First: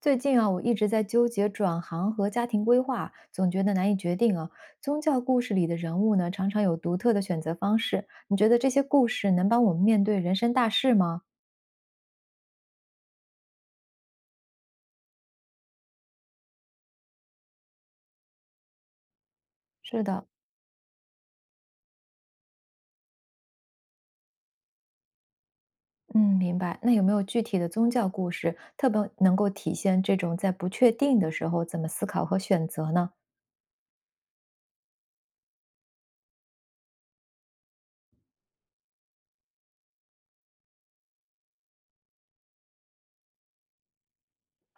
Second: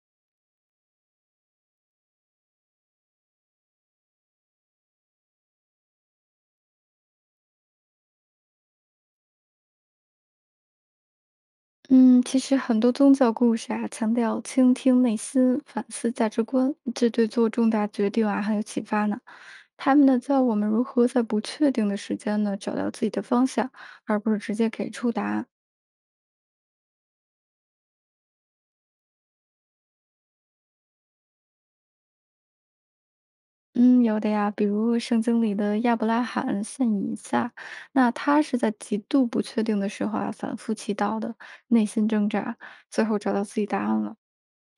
最近啊，我一直在纠结转行和家庭规划，总觉得难以决定啊。宗教故事里的人物呢，常常有独特的选择方式。你觉得这些故事能帮我们面对人生大事吗？嗯，其实很多宗教故事啊，强调倾听内心、反思价值观，这对做重大决定啊很有启发呢。他是们呢，的，教我们如何在不确定的时间呢，找到自己的方向，而不是直接给出答案。嗯，明白。那有没有具体的宗教故事，特别能够体现这种在不确定的时候怎么思考和选择呢？嗯，有的呀，比如圣经里的亚伯拉罕献以撒，那他是在极度不确定的时候啊，反复祈祷的，内心挣扎，最后找到自己答案了。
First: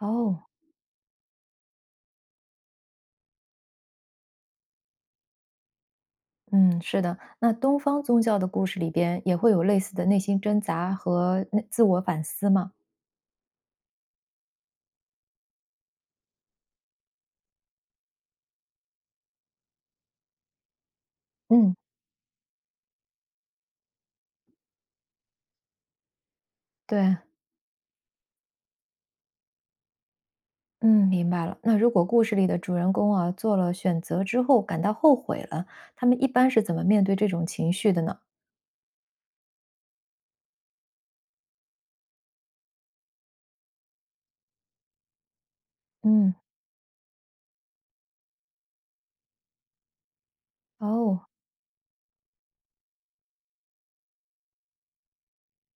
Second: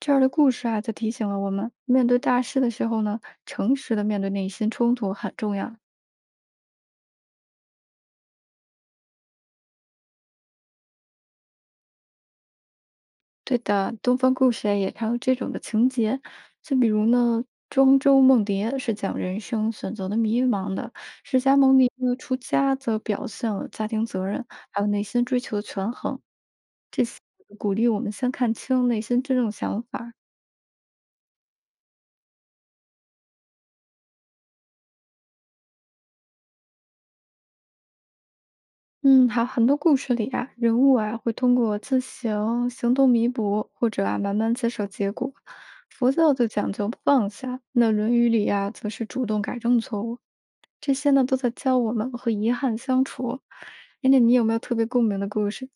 这儿的故事啊，则提醒了我们，面对大事的时候呢，诚实的面对内心冲突很重要。嗯，是的。那东方宗教的故事里边也会有类似的内心挣扎和内自我反思吗？对的，东方故事啊也常有这种的情节，就比如呢，庄周梦蝶是讲人生选择的迷茫的，释迦牟嗯，尼呢出家则表现了家庭责任，还有内心追求的权衡，对。鼓励我们先看清内心真正想法，嗯，明白了。那如果故事里的主人公啊做了选择之后感到后悔了，他们一般是怎么面对这种情绪的呢？嗯，好，很多故事里啊，人物啊会通过自行行动弥补，或者啊慢慢接受结果。佛嗯，教就讲究放下，那《论语》里啊则是主动改正错误。这些呢哦，都在教我们和遗憾相处。哎，那你有没有特别共鸣的故事？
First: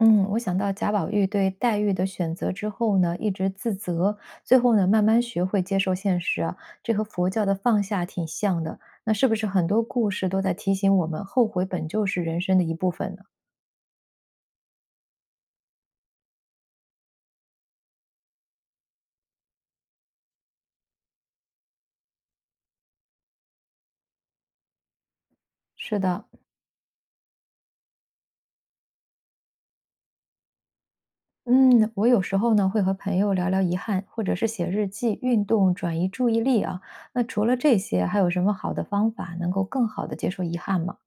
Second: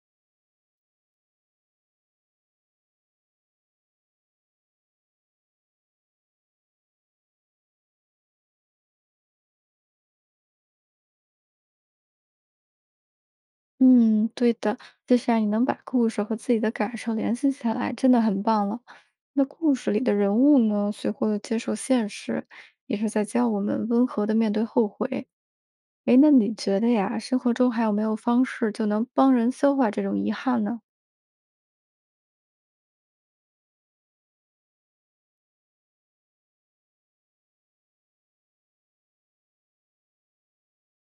嗯，我想到贾宝玉对黛玉的选择之后呢，一直自责，最后呢慢慢学会接受现实啊，这和佛教的放下挺像的。那是不是很多故事都在提醒我们，后悔本就是人生的一部分呢？嗯，对的，就是啊，你能把故事和自己的感受联系起来，真的很棒了。那故事里的人物呢，学会了接受现实，也是在教我们温和的面对后悔。是诶，的，那你觉得呀，生活中还有没有方式就能帮人消化这种遗憾呢？嗯，我有时候呢会和朋友聊聊遗憾，或者是写日记、运动转移注意力啊。那除了这些，还有什么好的方法能够更好的接受遗憾吗？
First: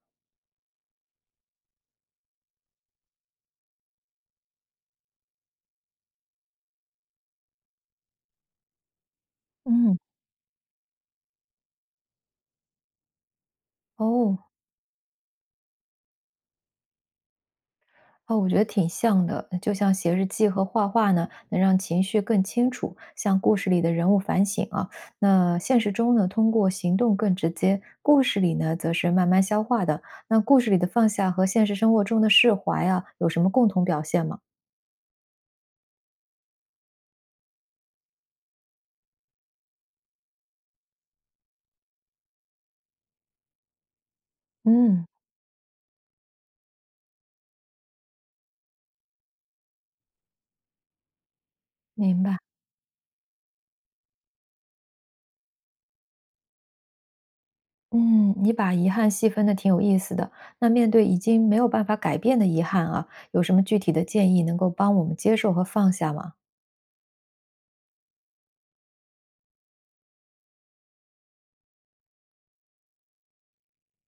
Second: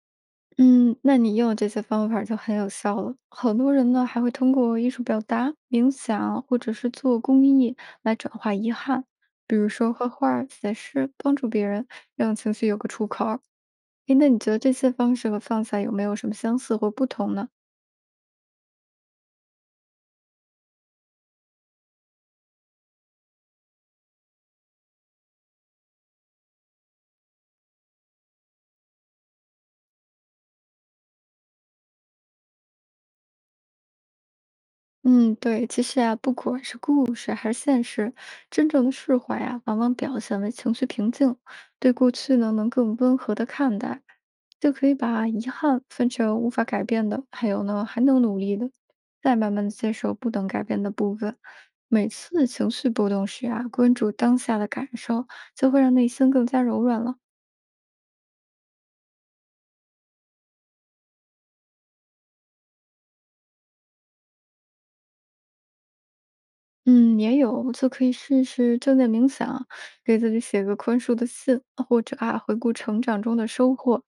嗯，那你用这些方法就很有效了。很多人呢还会通过艺术表达、冥想或者是做公益来转化遗憾，比如说嗯，画画儿写诗，帮助别人，让情绪有个出口儿。诶，那你哦，觉得这些方式和放下有没有什么相似或不同呢？哦，我觉得挺像的，就像写日记和画画呢，能让情绪更清楚，像故事里的人物反省啊。那现实中呢，通过行动更直接，故事里呢则是慢慢消化的。那故事里的放下和现实生活中的释怀啊，有什么共同表现吗？嗯，对，其实啊，不管是故事还是现实，真正的释怀啊，往往表现为情绪平静，对过去呢能更温和的看待，就可以嗯，把遗憾分成无法改变的，还有呢还能努力的，再慢慢的接受不能改变的部分。每明白。次情绪波动时啊，关注当下的感受，就会让内心更加柔软了。嗯，你把遗憾细分的挺有意思的。那面对已经没有办法改变的遗憾啊，有什么具体的建议能够帮我们接受和放下吗？嗯，也有，就可以试试正念冥想，给自己写个宽恕的信，或者啊，回顾成长中的收获。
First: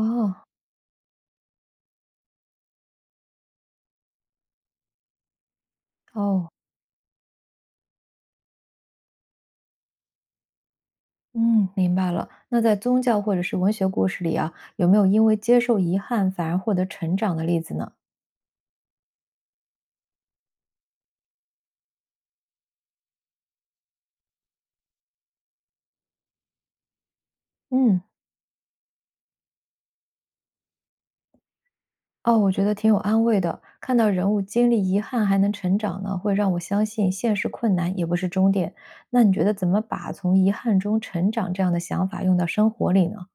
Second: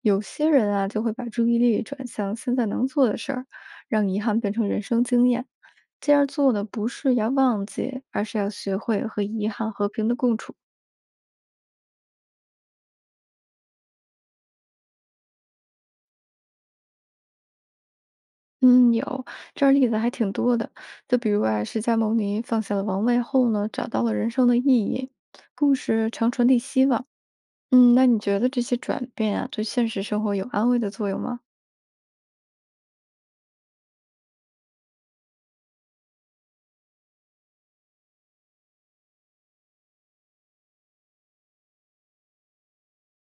有些人啊，就会把注意力转向现在能做的事儿，让遗憾变成人生经验。这样哦，做的不是要忘记，而是要学会和遗憾和平的共处。嗯，明白了。那在宗教或者是文学故事里啊，有没有因为接受遗憾反而获得成长的例子呢？嗯，有这儿例子还挺多的，就比如啊，释迦牟尼放下了王位后呢，找到了人生的意义。故事常传递希望。嗯，嗯，那你觉得这些转变啊，对现实生活有安慰的作用吗？哦，我觉得挺有安慰的。看到人物经历遗憾还能成长呢，会让我相信现实困难也不是终点。那你觉得怎么把从遗憾中成长这样的想法用到生活里呢？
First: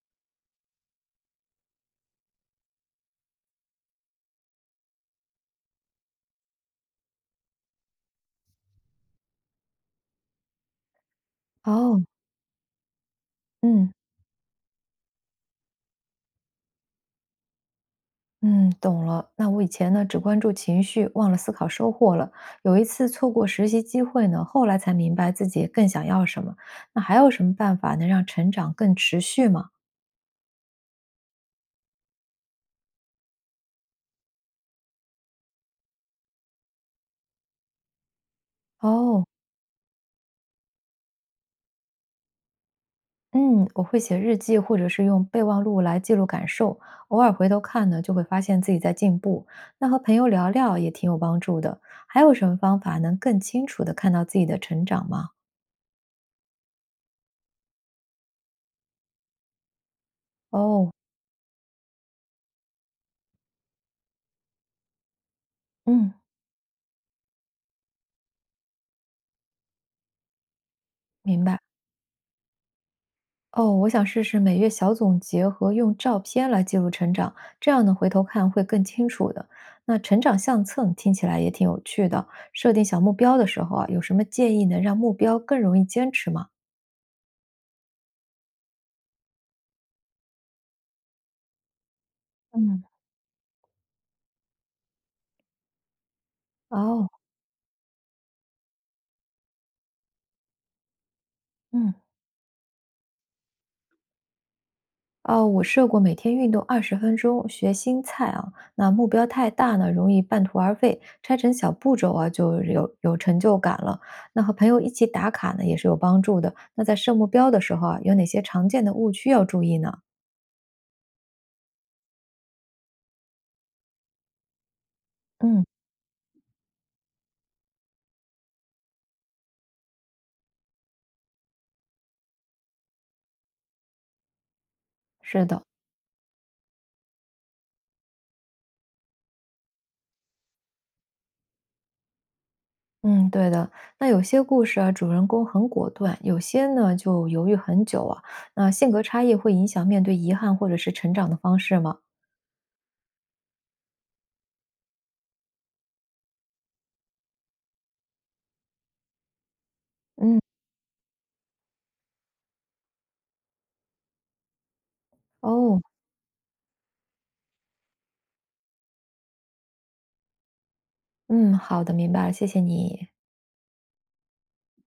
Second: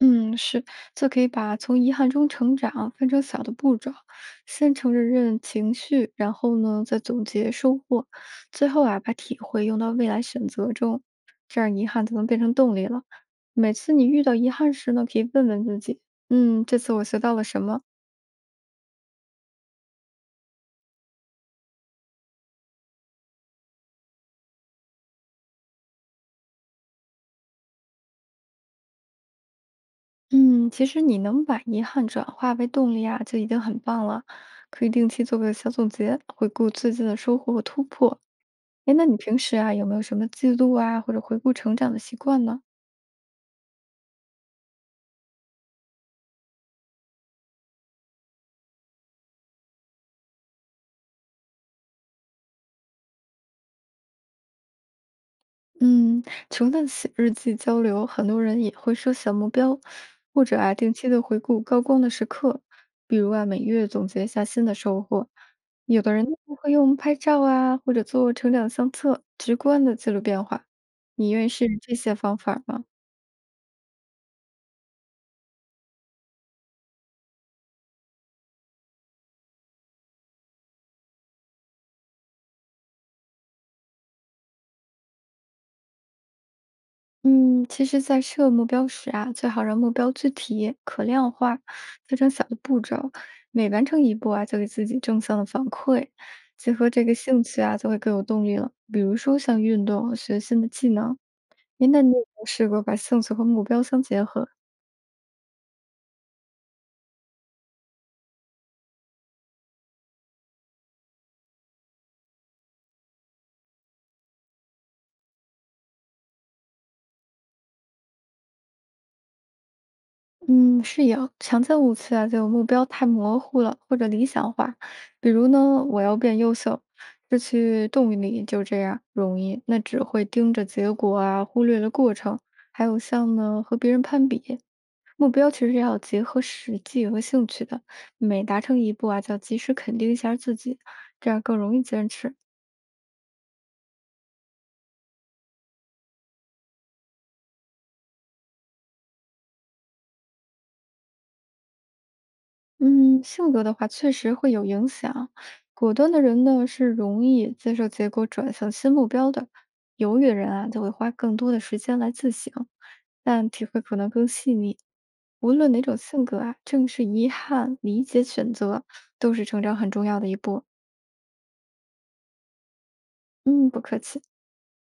嗯，是，就可以把从遗憾中成长分成小的步骤，先承认情绪，然后呢，再总结收获，最后啊，把体会用到未来选择中，这样遗哦，憾就能变成动力了。每嗯。次你遇到遗憾时呢，可以问问自己，嗯，这次我学到了什么？嗯，懂了。那我以前呢，只关注情绪，忘了思考收获了。有一次错过实习机会呢，后来才明白自己更想要什么。那还有什么办法能让成长更持续吗？嗯，其实你能把遗憾转化为动力啊，就已经很棒了。可以定期做个小总结，回顾最近的收获和突破，哎，那你哦，平时啊，有没有什么记录啊，或者回顾成长的习惯呢？嗯，我会写日记，或者是用备忘录来记录感受。偶尔回头看呢，就会发现自己在进步。那和朋友聊聊也挺有帮助的。还有什么方法能更清楚的看到自己的成长吗？嗯，除了写日记交流，很多人也会设小目标，或者啊，哦，定期的回顾高光的时刻，比如啊，每月总结一下新的收获。有嗯，的人呢会用拍照啊，或者做成长相册，直观的记录变化。你明愿意白。试试这些方法吗？哦，我想试试每月小总结和用照片来记录成长，这样呢回头看会更清楚的。那成长相册听起来也挺有趣的，设定小目标的时候啊，有什么建议能让目标更容易坚持吗？嗯，其实，在设目标时啊，最好让目标具体、可量化，分成小的步嗯骤，每完成一步啊，就给自己正向的反馈，结合这哦个兴趣啊，就会更有动力了。比如说像运动、学新的技能，您嗯那你有没有试过把兴趣和目标相结合？哦，我设过每天运动20分钟，学新菜啊。那目标太大呢，容易半途而废，拆成小步骤啊，就有成就感了。那和朋友一起打卡呢，也是有帮助的。那在设目标的时候啊，有哪些常见的误区要注意呢？嗯，是有强见误区啊，就有目标太模糊了，或者理想化。比如嗯，呢，我要变优秀，失去动力就这样容易，那只会盯着结果啊，忽略了过程。还有像呢，和别人攀比，目是标的，其实要结合实际和兴趣的，每达成一步啊，就要及时肯定一下自己，这样更容易坚持。嗯，对的。那有些故事啊，主人公很果断，有些呢就犹豫很久啊。那性格差异会影响面对遗憾或者是成长的方式吗？嗯，性格的话确实会有影响。果断的人呢，是容易接受结果，转向新目标的；犹豫的嗯，人啊，就会花更多的时间来自省，但体会可能更细腻。无论哦，哪种性格啊，正是遗憾、理解、选择，都是成长很重要的一步。嗯，好的，明白了，谢谢你。嗯，不客气。